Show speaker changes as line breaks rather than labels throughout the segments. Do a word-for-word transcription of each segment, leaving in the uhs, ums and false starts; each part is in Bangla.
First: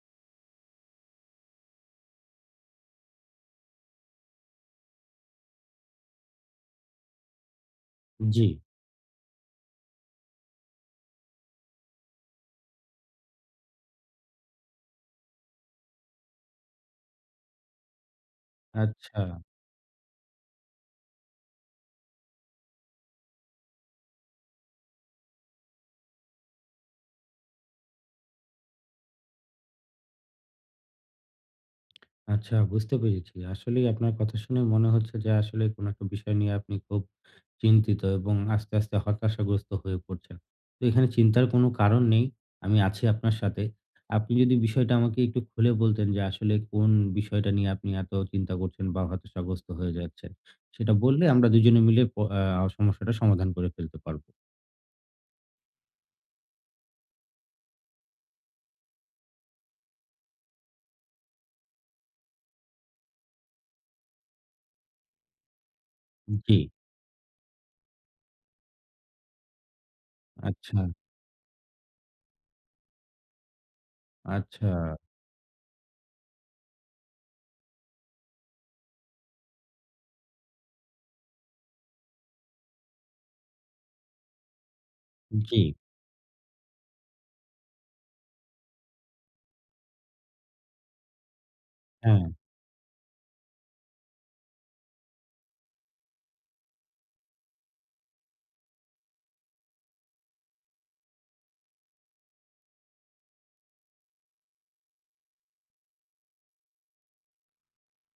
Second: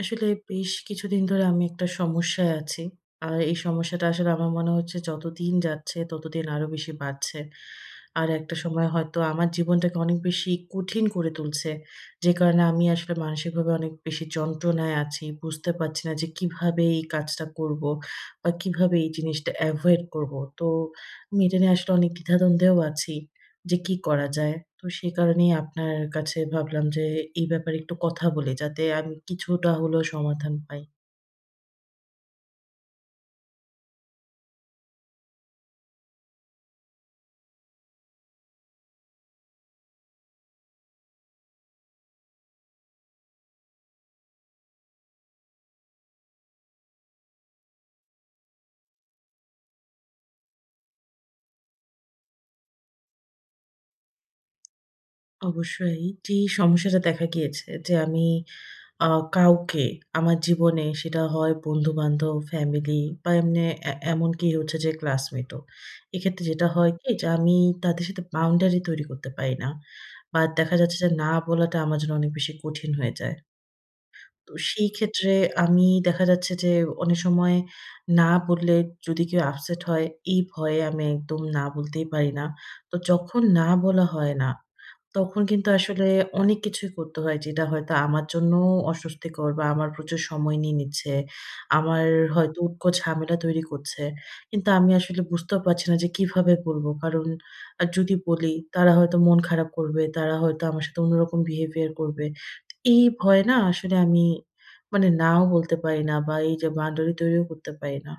আসলে বেশ কিছুদিন ধরে আমি একটা সমস্যায় আছি। আর এই সমস্যাটা আসলে আমার মনে হচ্ছে যতদিন যাচ্ছে ততদিন আরো বেশি বাড়ছে। আর
জি।
একটা সময় হয়তো আমার জীবনটাকে অনেক বেশি কঠিন করে তুলছে। যে কারণে আমি আসলে মানসিকভাবে অনেক বেশি যন্ত্রণায় আছি। বুঝতে পারছি না যে কিভাবে এই কাজটা করব বা কিভাবে এই
আচ্ছা,
জিনিসটা এভয়েড করব। তো আমি এটা নিয়ে আসলে অনেক দ্বিধাদ্বন্দ্বেও আছি। যে কি করা যায়? তো সে কারণেই আপনার কাছে ভাবলাম যে এই ব্যাপারে একটু কথা বলি, যাতে আমি কিছুটা হলেও সমাধান পাই।
আচ্ছা বুঝতে পেরেছি। আসলেই আপনার কথা শুনে মনে হচ্ছে যে আসলে কোনো একটা বিষয় নিয়ে আপনি খুব চিন্তিত এবং আস্তে, আস্তে হতাশাগ্রস্ত হয়ে পড়ছেন। তো এখানে চিন্তার কোনো কারণ নেই। আমি আছি আপনার সাথে। আপনি যদি বিষয়টা আমাকে একটু খুলে বলতেন যে আসলে কোন বিষয়টা নিয়ে আপনি এত চিন্তা করছেন বা হতাশাগ্রস্ত হয়ে যাচ্ছেন। সেটা বললে আমরা দুজনে মিলে প আ সমস্যাটা সমাধান করে ফেলতে পারব।
অবশ্যই, যে সমস্যাটা দেখা গিয়েছে যে আমি আ কাউকে আমার জীবনে, সেটা হয় বন্ধু-বান্ধব, ফ্যামিলি, বা এমনি এ এমনকি হচ্ছে যে ক্লাসমেটও। এক্ষেত্রে
জি।
যেটা হয় কি, যে আমি তাদের সাথে বাউন্ডারি তৈরি করতে পারি না। বা দেখা
আচ্ছা,
যাচ্ছে যে না বলাটা আমার জন্য অনেক বেশি কঠিন হয়ে যায়। তো
আচ্ছা।
সেই ক্ষেত্রে আমি দেখা যাচ্ছে যে অনেক সময় না বললে যদি কেউ আপসেট হয়, এই ভয়ে আমি একদম না বলতেই পারি না। তো যখন না বলা হয় না, তখন
জি,
কিন্তু আসলে অনেক কিছুই করতে হয়, যেটা হয়তো আমার জন্যও অস্বস্তিকর বা আমার প্রচুর সময় নিয়ে নিচ্ছে। আমার
হ্যাঁ।
হয়তো উটকো ঝামেলা তৈরি করছে। কিন্তু আমি আসলে বুঝতেও পারছি না যে কিভাবে বলবো। কারণ আ যদি বলি তারা হয়তো মন খারাপ করবে, তারা হয়তো আমার সাথে অন্যরকম বিহেভিয়ার করবে। এই ভয়ে না আসলে আমি মানে নাও বলতে পারি না, বা এই যে বাউন্ডারি তৈরিও করতে পারি না।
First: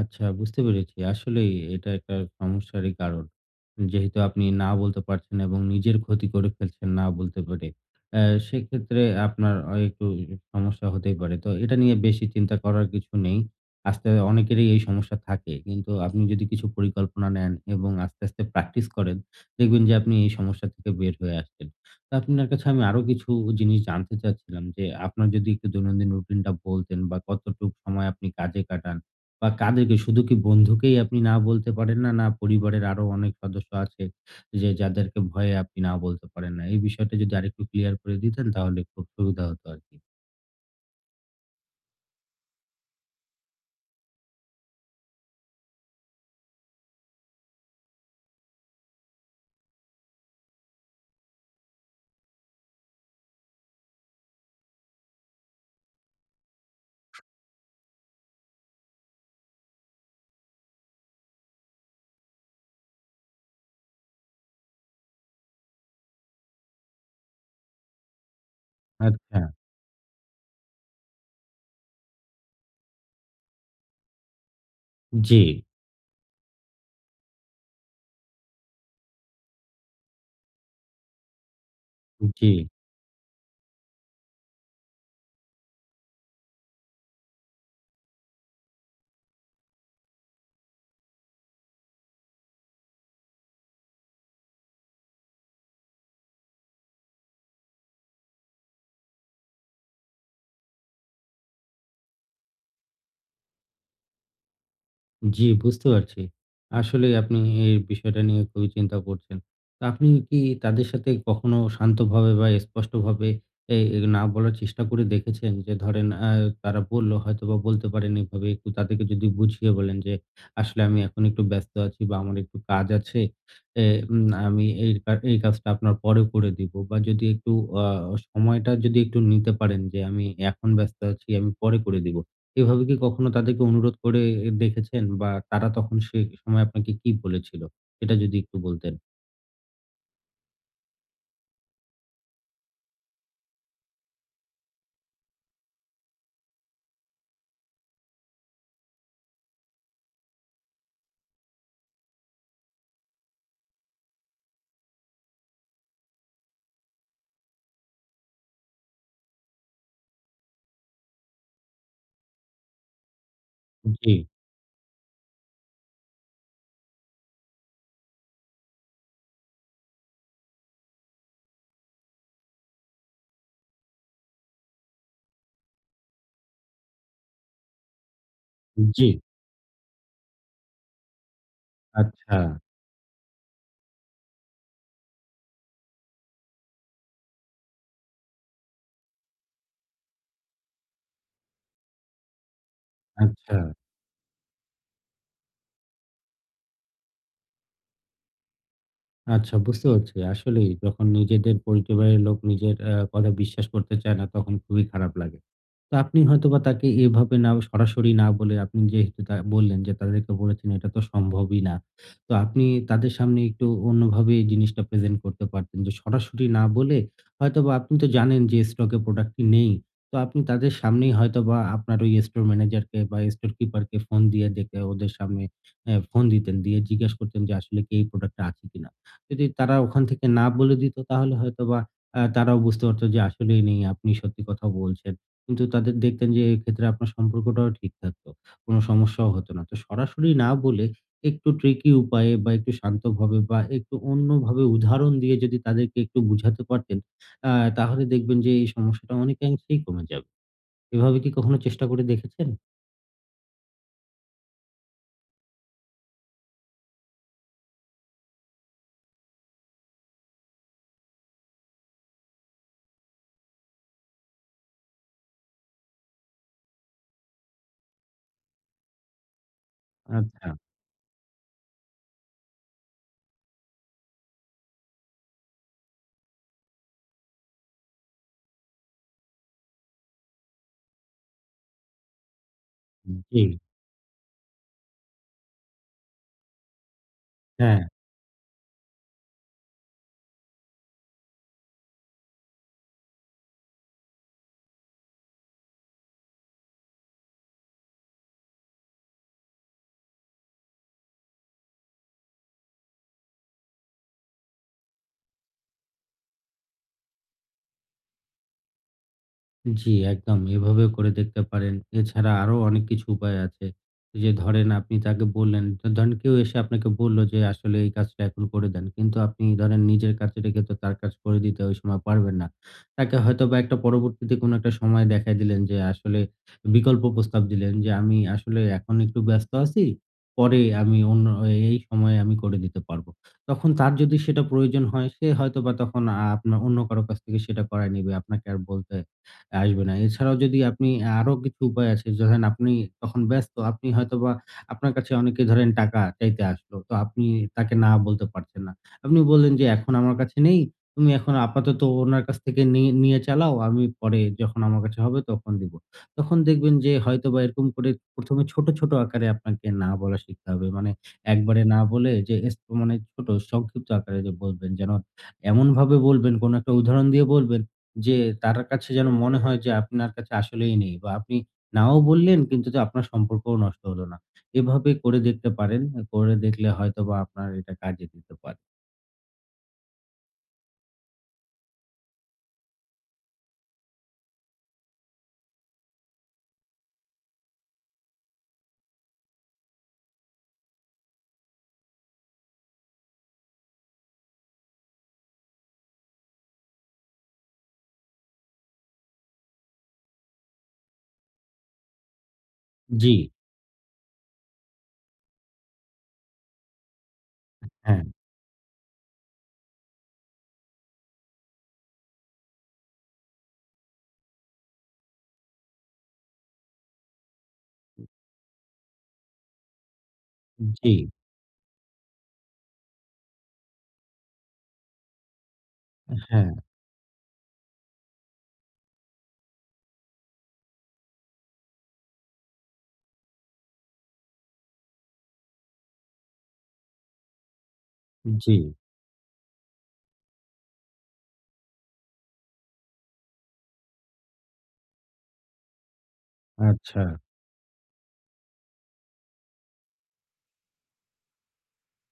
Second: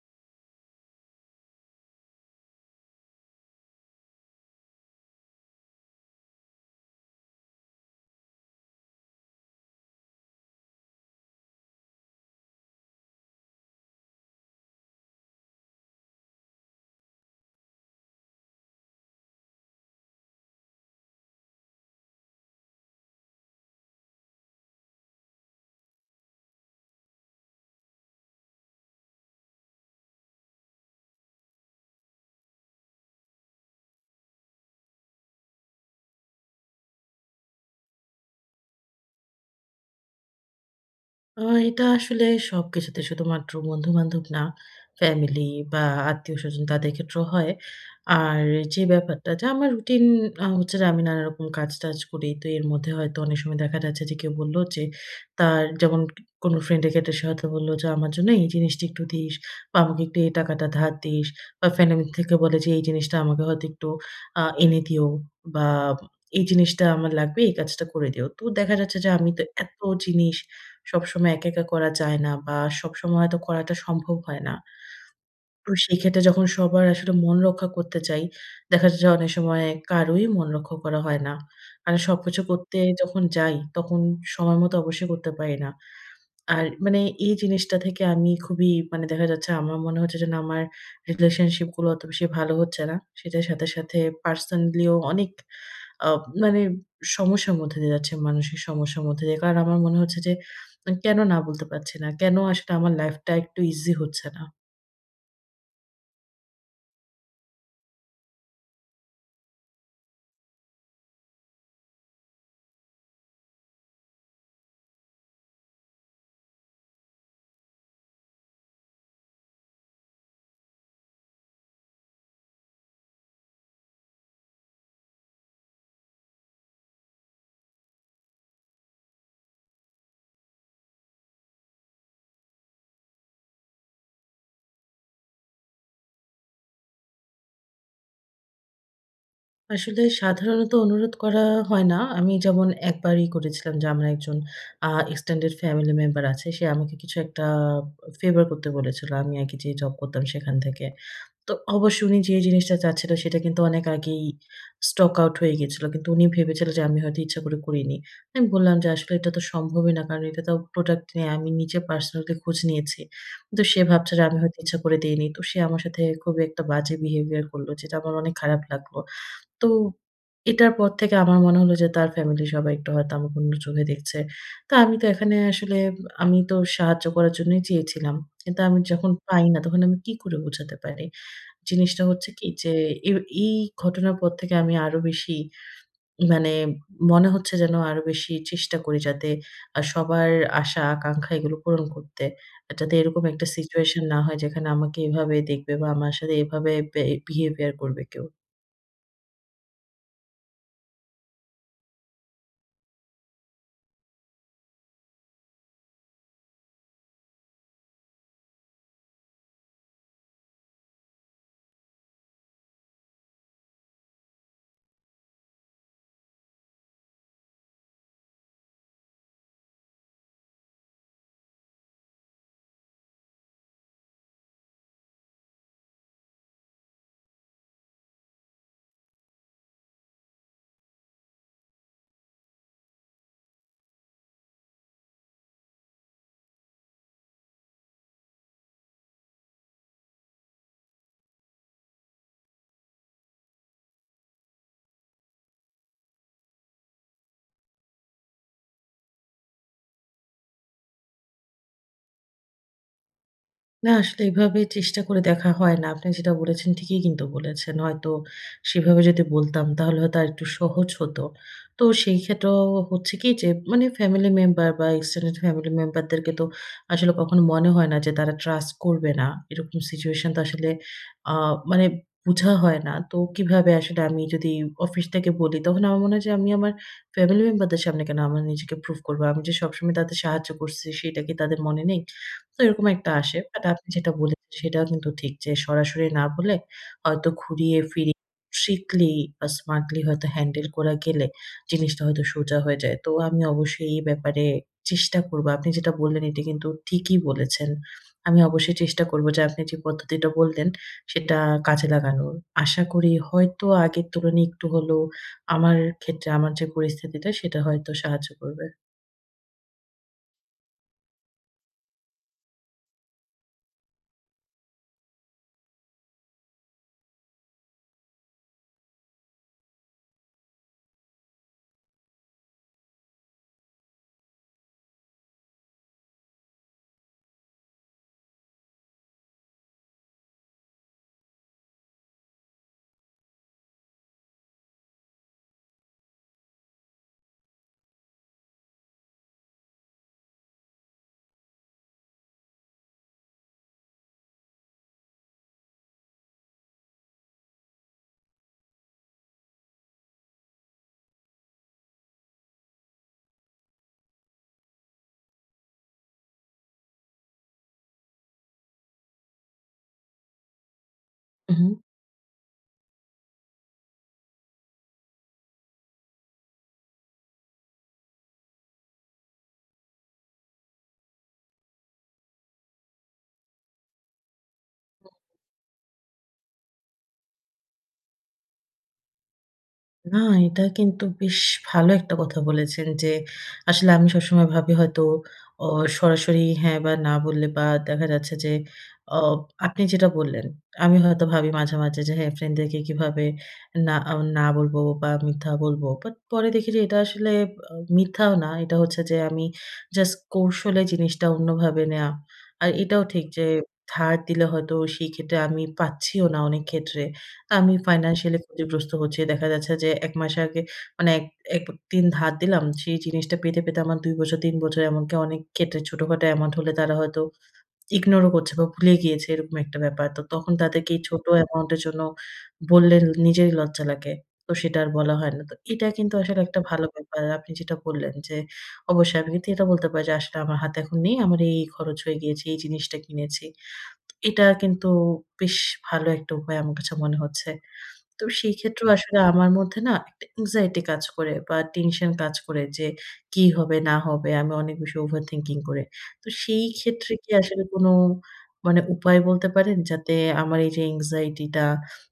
আচ্ছা বুঝতে পেরেছি। আসলেই এটা একটা সমস্যারই কারণ। যেহেতু আপনি না বলতে পারছেন এবং নিজের ক্ষতি করে ফেলছেন না বলতে পেরে। আ সেক্ষেত্রে আপনার আ একটু সমস্যা হতেই পারে। তো এটা নিয়ে বেশি চিন্তা করার কিছু নেই। আস্তে অনেকেরই এই সমস্যা থাকে। কিন্তু আপনি যদি কিছু পরিকল্পনা নেন এবং আস্তে, আস্তে প্র্যাকটিস করেন, দেখবেন যে আপনি এই সমস্যা থেকে বের হয়ে আসছেন। তো আপনার কাছে আমি আরো কিছু জিনিস জানতে চাচ্ছিলাম যে, আপনার যদি একটু দৈনন্দিন রুটিনটা বলতেন বা কতটুক সময় আপনি কাজে কাটান? বা কাদেরকে? শুধু কি বন্ধুকেই আপনি না বলতে পারেন না, না পরিবারের আরো অনেক সদস্য আছে যে যাদেরকে ভয়ে আপনি না বলতে পারেন না? এই বিষয়টা যদি আরেকটু ক্লিয়ার করে দিতেন তাহলে খুব সুবিধা হতো আরকি।
আ এটা আসলে সবকিছুতে, শুধুমাত্র বন্ধু-বান্ধব না, ফ্যামিলি বা আত্মীয়স্বজন, তাদের ক্ষেত্রেও হয়। আর যে ব্যাপারটা, যে আমার রুটিন আ হচ্ছে যে আমি নানারকম কাজ-টাজ করি। তো এর মধ্যে হয়তো অনেক সময় দেখা যাচ্ছে যে কেউ বলল যে, তার যেমন কোনো ফ্রেন্ডের ক্ষেত্রে সে হয়তো বলল যে, "আমার জন্য এই জিনিসটা একটু দিস, বা আমাকে একটু এই টাকাটা ধার দিস।" বা ফ্যামিলি থেকে বলে যে, "এই জিনিসটা আমাকে হয়তো একটু আ এনে দিও, বা এই জিনিসটা আমার লাগবে, এই কাজটা করে দিও।" তো দেখা যাচ্ছে যে আমি
আচ্ছা।
তো এত জিনিস সবসময় একা, একা করা যায় না, বা সবসময় হয়তো করাটা সম্ভব হয় না।
জি,
তো সেক্ষেত্রে যখন সবার আসলে মন রক্ষা করতে চাই, দেখা যায় যে অনেক সময় কারোই মন রক্ষা করা হয় না। আর সবকিছু
জি।
করতে যখন যাই, তখন সময় মতো অবশ্যই করতে পারি না। আর মানে এই জিনিসটা থেকে আমি খুবই, মানে দেখা যাচ্ছে, আমার মনে হচ্ছে যেন আমার রিলেশনশিপ গুলো অত বেশি ভালো হচ্ছে না। সেটার সাথে, সাথে পার্সোনালিও অনেক আ মানে সমস্যার মধ্যে দিয়ে যাচ্ছে, মানসিক সমস্যার মধ্যে দিয়ে। কারণ আমার মনে হচ্ছে যে আ কেন না বলতে পারছি না? কেন আসলে আমার লাইফটা একটু ইজি হচ্ছে না?
জি, বুঝতে পারছি। আসলেই আপনি এই বিষয়টা নিয়ে খুবই চিন্তা করছেন। তো আপনি কি তাদের সাথে কখনো শান্তভাবে বা স্পষ্টভাবে এই এ না বলার চেষ্টা করে দেখেছেন? যে ধরেন আ তারা বলল হয়তোবা বলতে পারেন এভাবে একটু তাদেরকে যদি বুঝিয়ে বলেন যে, "আসলে আমি এখন একটু ব্যস্ত আছি বা আমার একটু কাজ আছে। এ উম আমি এই কা এই কাজটা আপনার পরে করে দিব।" বা যদি একটু আ সময়টা যদি একটু নিতে পারেন যে, "আমি এখন ব্যস্ত আছি, আমি পরে করে দিব।" এভাবে কি কখনো তাদেরকে অনুরোধ করে দেখেছেন? বা তারা তখন সে সময় আপনাকে কি বলেছিল? সেটা যদি একটু বলতেন।
আসলে সাধারণত অনুরোধ করা হয় না। আমি যেমন একবারই করেছিলাম। যে আমার একজন আ extended family member আছে। সে আমাকে কিছু একটা ফেভার করতে বলেছিল, আমি আগে যে জব করতাম সেখান থেকে। তো অবশ্যই উনি যে জিনিসটা চাচ্ছিল সেটা কিন্তু অনেক আগেই স্টক আউট হয়ে গেছিল। কিন্তু উনি ভেবেছিল যে আমি হয়তো ইচ্ছা করে করিনি। আমি বললাম যে, "আসলে এটা তো সম্ভবই না। কারণ এটা তো প্রোডাক্ট নিয়ে আমি নিজে পার্সোনালি খোঁজ নিয়েছি।" কিন্তু সে
জি,
ভাবছে যে আমি হয়তো ইচ্ছা করে দেইনি। তো সে আমার সাথে খুবই একটা বাজে বিহেভিয়ার করলো, যেটা আমার অনেক খারাপ লাগলো। তো এটার পর থেকে আমার মনে হলো যে তার ফ্যামিলি সবাই একটু হয়তো আমাকে অন্য চোখে দেখছে। তো আমি তো এখানে আসলে আমি তো সাহায্য করার জন্যই চেয়েছিলাম। কিন্তু আমি
জি।
যখন পাই না, তখন আমি কি করে বোঝাতে পারি? জিনিসটা হচ্ছে
আচ্ছা,
কি, যে এ এই ঘটনার পর থেকে আমি আরো বেশি, মানে মনে হচ্ছে যেন আরো বেশি চেষ্টা করি, যাতে আ সবার আশা, আকাঙ্খা এগুলো পূরণ করতে। যাতে এরকম একটা
আচ্ছা,
সিচুয়েশন না হয় যেখানে আমাকে এভাবে দেখবে বা আমার সাথে এভাবে বে বিহেভিয়ার করবে কেউ।
আচ্ছা বুঝতে পারছি। আসলেই যখন নিজেদের পরিবারের লোক নিজের আ কথা বিশ্বাস করতে চায় না তখন খুবই খারাপ লাগে। তো আপনি হয়তোবা তাকে এভাবে না সরাসরি না বলে আপনি যেহেতু তা বললেন যে তাদেরকে বলেছেন এটা তো সম্ভবই না। তো আপনি তাদের সামনে একটু অন্যভাবে এই জিনিসটা প্রেজেন্ট করতে পারতেন যে সরাসরি না বলে হয়তোবা আপনি তো জানেন যে স্টকে প্রোডাক্টটি নেই। তো আপনি তাদের সামনেই হয়তোবা আপনার ওই স্টোর ম্যানেজারকে বা স্টোর কিপারকে ফোন দিয়ে ডেকে ওদের সামনে অ্যা ফোন দিতেন, দিয়ে জিজ্ঞেস করতেন যে আসলে কি এই প্রোডাক্টটা আছে কিনা? যদি তারা ওখান থেকে না বলে দিত তাহলে হয়তোবা আ তারাও বুঝতে পারত যে আসলেই নেই আপনি সত্যি কথা বলছেন। কিন্তু তাদের দেখতেন যে এক্ষেত্রে আপনার সম্পর্কটাও ঠিক থাকতো। কোনো সমস্যাও হতো না। তো সরাসরি না বলে একটু ট্রিকি উপায়ে বা একটু শান্তভাবে বা একটু অন্যভাবে উদাহরণ দিয়ে যদি তাদেরকে একটু বুঝাতে পারতেন, আ তাহলে দেখবেন যে এই সমস্যাটা অনেকাংশেই কমে যাবে। এভাবে কি কখনো চেষ্টা করে দেখেছেন?
না, আসলে এভাবে চেষ্টা করে দেখা হয় না। আপনি যেটা বলেছেন ঠিকই কিন্তু বলেছেন। হয়তো সেভাবে যদি বলতাম, তাহলে হয়তো আরেকটু সহজ হতো। তো সেই ক্ষেত্রেও হচ্ছে কি, যে মানে ফ্যামিলি মেম্বার বা এক্সটেন্ডেড ফ্যামিলি মেম্বারদেরকে তো আসলে কখনো মনে হয় না যে তারা ট্রাস্ট করবে না। এরকম সিচুয়েশন তো
আচ্ছা,
আসলে আ মানে বুঝা হয় না। তো কিভাবে আসলে, আমি যদি অফিস থেকে বলি, তখন আমার মনে হয় যে আমি আমার ফ্যামিলি মেম্বারদের সামনে কেন আমার নিজেকে প্রুভ করব? আমি যে সবসময় তাদের সাহায্য করছি, সেটা কি তাদের মনে নেই? তো এরকম একটা আসে।
জি,
বাট আপনি যেটা বলেছেন সেটাও কিন্তু ঠিক, যে সরাসরি না বলে হয়তো ঘুরিয়ে
হ্যাঁ।
ফিরিয়ে ট্রিকলি বা স্মার্টলি হয়তো হ্যান্ডেল করা গেলে জিনিসটা হয়তো সোজা হয়ে যায়। তো আমি অবশ্যই এই ব্যাপারে চেষ্টা করব। আপনি যেটা বললেন এটা কিন্তু ঠিকই বলেছেন। আমি অবশ্যই চেষ্টা করব যে আপনি যে পদ্ধতিটা বললেন সেটা কাজে লাগানোর। আশা করি হয়তো আগের তুলনায় একটু হলেও আমার ক্ষেত্রে, আমার যে পরিস্থিতিটা, সেটা হয়তো সাহায্য করবে।
জি, একদম। এভাবেও করে দেখতে পারেন। এছাড়া আরো অনেক কিছু উপায় আছে। যে ধরেন আপনি তাকে বললেন, তো ধরেন কেউ এসে আপনাকে বলল যে আসলে এই কাজটা এখন করে দেন। কিন্তু আপনি ধরেন নিজের কাজ রেখে তো তার কাজ করে দিতে ওই সময় পারবেন না। তাকে হয়তোবা একটা পরবর্তীতে কোনো একটা সময় দেখায় দিলেন যে আসলে বিকল্প প্রস্তাব দিলেন যে, "আমি আসলে এখন একটু ব্যস্ত আছি। পরে আমি অন্য এই সময়ে আমি করে দিতে পারবো।" তখন তার যদি সেটা প্রয়োজন হয় সে হয়তোবা তখন আ আপনার অন্য কারো কাছ থেকে সেটা করায় নিবে। আপনাকে আর বলতে আসবে না। এছাড়াও যদি আপনি আরো কিছু উপায় আছে ধরেন আপনি তখন ব্যস্ত, আপনি হয়তোবা আপনার কাছে অনেকে ধরেন টাকা চাইতে আসলো। তো আপনি তাকে না বলতে পারছেন না। আপনি বললেন যে, "এখন আমার কাছে নেই। তুমি এখন আপাতত ওনার কাছ থেকে নিয়ে নিয়ে চালাও। আমি পরে যখন আমার কাছে হবে তখন দিব।" তখন দেখবেন যে হয়তোবা এরকম করে প্রথম এ ছোট, ছোট আকারে আপনাকে না বলা শিখতে হবে। মানে একবারে
উহু।
না বলে যে এস মানে ছোট সংক্ষিপ্ত আকারে যে বলবেন যেন এমনভাবে বলবেন, কোন একটা উদাহরণ দিয়ে বলবেন যে তার কাছে যেন মনে হয় যে আপনার কাছে আসলেই নেই বা আপনি নাও বললেন কিন্তু যে আপনার সম্পর্কও নষ্ট হলো না। এভাবে করে দেখতে পারেন। করে দেখলে হয়তোবা আপনার এটা কাজে দিতে পারে।
না, এটা কিন্তু বেশ ভালো একটা কথা বলেছেন। যে আসলে আমি সবসময় ভাবি হয়তো, অ সরাসরি হ্যাঁ বা না বললে, বা দেখা যাচ্ছে যে, অ আপনি যেটা বললেন, আমি হয়তো ভাবি মাঝে, মাঝে যে, হ্যাঁ, ফ্রেন্ডদেরকে কিভাবে না আ না বলবো বা মিথ্যা বলবো। বাট পরে দেখি যে এটা আসলে আ মিথ্যাও না। এটা হচ্ছে যে আমি জাস্ট কৌশলে জিনিসটা অন্যভাবে নেয়া। আর এটাও
জি,
ঠিক যে ধার দিলে হয়তো সেই ক্ষেত্রে আমি পাচ্ছিও না অনেক ক্ষেত্রে। আমি
হ্যাঁ,
ফাইন্যান্সিয়ালি ক্ষতিগ্রস্ত হচ্ছি। দেখা যাচ্ছে যে এক মাস আগে, মানে এক এক তিন ধার দিলাম। সেই জিনিসটা পেতে, পেতে আমার দুই বছর, তিন বছর, এমনকি অনেক ক্ষেত্রে ছোটখাটো অ্যামাউন্ট হলে তারা হয়তো ইগনোরও করছে বা ভুলে গিয়েছে, এরকম একটা ব্যাপার। তো তখন তাদেরকে
জি,
এই ছোট অ্যামাউন্টের জন্য বললে নিজেরই লজ্জা লাগে। তো সেটা আর বলা হয় না। তো এটা কিন্তু আসলে
হ্যাঁ,
একটা ভালো ব্যাপার, আপনি যেটা বললেন যে অবশ্যই আমি কিন্তু এটা বলতে পারি যে আসলে আমার হাতে এখন নেই। আমার এই, এই খরচ হয়ে গিয়েছে, এই জিনিসটা কিনেছি। এটা কিন্তু বেশ ভালো একটা উপায় আমার কাছে মনে হচ্ছে। তো
জি,
সেই ক্ষেত্রেও আসলে আমার মধ্যে না একটা anxiety কাজ করে বা টেনশন কাজ করে যে, কি হবে না হবে? আমি অনেক বেশি overthinking করি। তো সেই
আচ্ছা।
ক্ষেত্রে কি আসলে কোনো মানে উপায় বলতে পারেন? যাতে আমার এই যে anxiety টা,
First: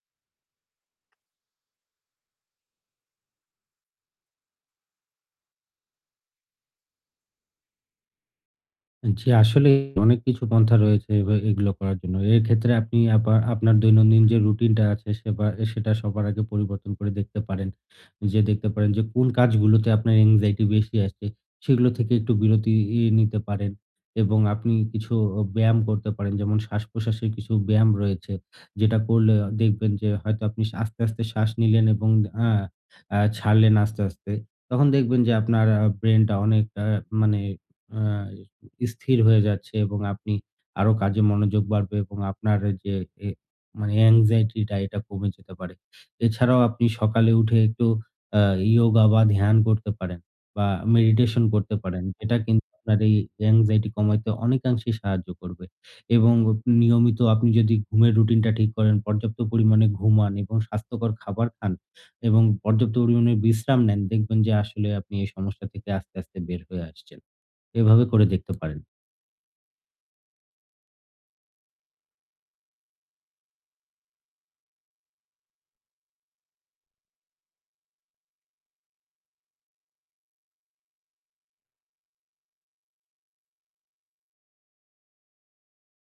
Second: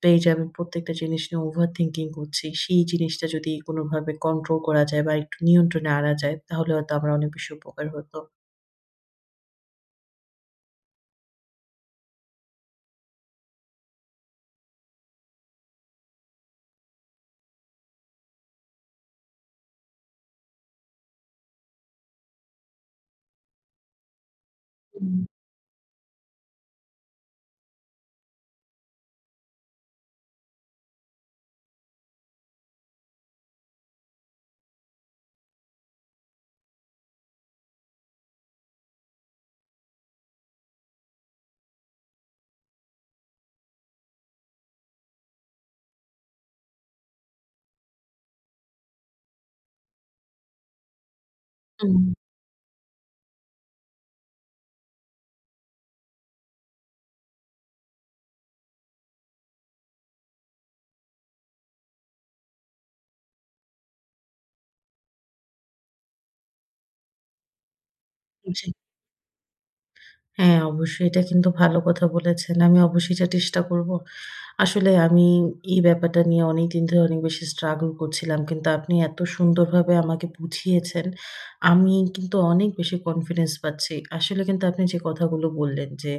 বা এই যে আমি প্রত্যেকটা জিনিস নিয়ে overthinking করছি, সেই জিনিসটা যদি কোনোভাবে কন্ট্রোল করা যায় বা একটু নিয়ন্ত্রণে আনা যায়, তাহলে হয়তো আমার অনেক বেশি উপকার হতো।
জি, আসলেই অনেক কিছু পন্থা রয়েছে এবা এগুলো করার জন্য। এক্ষেত্রে আপনি আপা আপনার দৈনন্দিন যে রুটিনটা আছে সেবা সেটা সবার আগে পরিবর্তন করে দেখতে পারেন। যে দেখতে পারেন যে কোন কাজগুলোতে আপনার anxiety বেশি আসছে, সেগুলো থেকে একটু বিরতি ই নিতে পারেন এবং আপনি
হুম।
কিছু অ ব্যায়াম করতে পারেন। যেমন শ্বাস-প্রশ্বাসের কিছু ব্যায়াম রয়েছে, যেটা করলে দেখবেন যে হয়তো আপনি সা আস্তে, আস্তে শ্বাস নিলেন এবং আ আ ছাড়লেন আস্তে, আস্তে। তখন দেখবেন যে আপনার আ ব্রেইনটা অনেকটা মানে আ স্থির হয়ে যাচ্ছে এবং আপনি আরো কাজে মনোযোগ বাড়বে এবং আপনার যে এ মানে অ্যাংজাইটিটা এটা কমে যেতে পারে। এছাড়াও আপনি সকালে উঠে একটু আ ইয়োগা বা ধ্যান করতে পারেন বা মেডিটেশন করতে
হুম,
পারেন। এটা কিন্তু আপনার এই অ্যাংজাইটি কমাইতে অনেকাংশেই সাহায্য করবে এবং নিয়মিত আপনি যদি ঘুমের রুটিনটা ঠিক করেন, পর্যাপ্ত পরিমাণে ঘুমান এবং স্বাস্থ্যকর খাবার খান এবং পর্যাপ্ত পরিমাণে বিশ্রাম নেন, দেখবেন যে আসলে আপনি এই সমস্যা থেকে আস্তে, আস্তে বের হয়ে আসছেন। এভাবে করে দেখতে
জি।
পারেন।
হ্যাঁ, অবশ্যই এটা কিন্তু ভালো কথা বলেছেন। আমি অবশ্যই এটা চেষ্টা করব। আসলে আমি এই ব্যাপারটা নিয়ে অনেকদিন ধরে অনেক বেশি struggle করছিলাম। কিন্তু আপনি এত সুন্দরভাবে আমাকে বুঝিয়েছেন, আমি কিন্তু অনেক বেশি কনফিডেন্স পাচ্ছি। আসলে কিন্তু আপনি যে কথাগুলো বললেন যে,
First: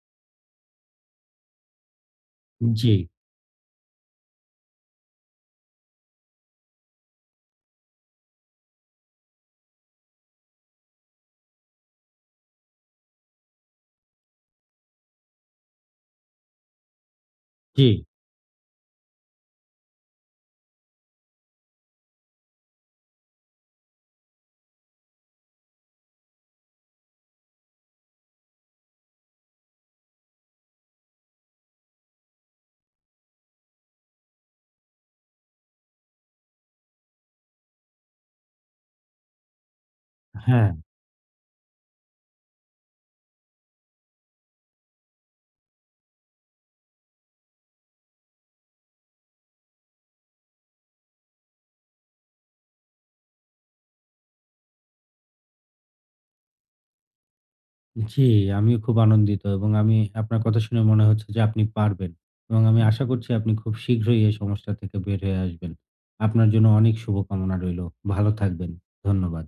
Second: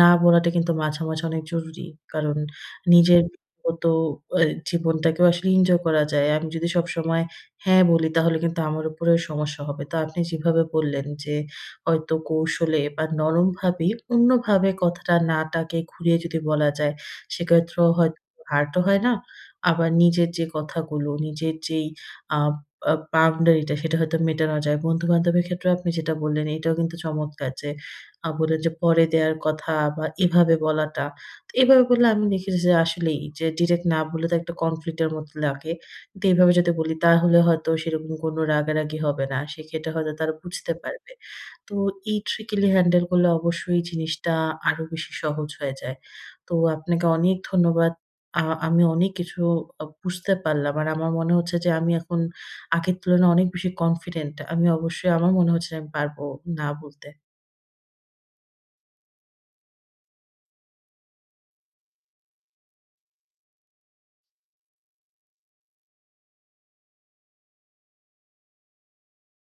না বলাটা কিন্তু মাঝে, মাঝে অনেক জরুরি। কারণ
জি,
নিজের ব্যক্তিগত আ জীবনটাকেও আসলে এনজয় করা যায়। আমি যদি সবসময় হ্যাঁ বলি, তাহলে কিন্তু আমার উপরেও সমস্যা হবে। তো আপনি যেভাবে বললেন যে, হয়তো কৌশলে বা নরমভাবে অন্যভাবে কথাটা, নাটাকে ঘুরিয়ে যদি বলা যায়,
জি।
সেক্ষেত্রেও হয়তো হার্টও হয় না। আবার নিজের যে কথাগুলো, নিজের যেই আ আ বাউন্ডারি টা, সেটা হয়তো মেটানো যায়। বন্ধু-বান্ধবের ক্ষেত্রেও আপনি যেটা বললেন, এটাও কিন্তু চমৎকার, যে আ বললেন যে পরে দেয়ার কথা বা এভাবে বলাটা। তো এভাবে বললে আমি দেখেছি যে আসলেই যে ডিরেক্ট না বললে তো একটা কনফ্লিক্ট এর মতো লাগে। কিন্তু এভাবে যদি বলি, তাহলে হয়তো সেরকম কোনো রাগারাগি হবে না। সেক্ষেত্রে হয়তো তারা
হ্যাঁ,
বুঝতে পারবে। তো এই ট্রিকিলি হ্যান্ডেল করলে অবশ্যই জিনিসটা আরো বেশি সহজ হয়ে যায়। তো আপনাকে অনেক ধন্যবাদ। আ আমি অনেক কিছু আ বুঝতে পারলাম। আর আমার মনে হচ্ছে যে আমি এখন আগের তুলনায় অনেক বেশি কনফিডেন্ট। আমি অবশ্যই, আমার মনে হচ্ছে আমি পারব না বলতে।
জি, আমিও খুব আনন্দিত এবং আমি আপনার কথা শুনে মনে হচ্ছে যে আপনি পারবেন এবং আমি আশা করছি আপনি খুব শীঘ্রই এই সমস্যা থেকে বের হয়ে আসবেন। আপনার জন্য অনেক শুভকামনা রইলো। ভালো থাকবেন। ধন্যবাদ।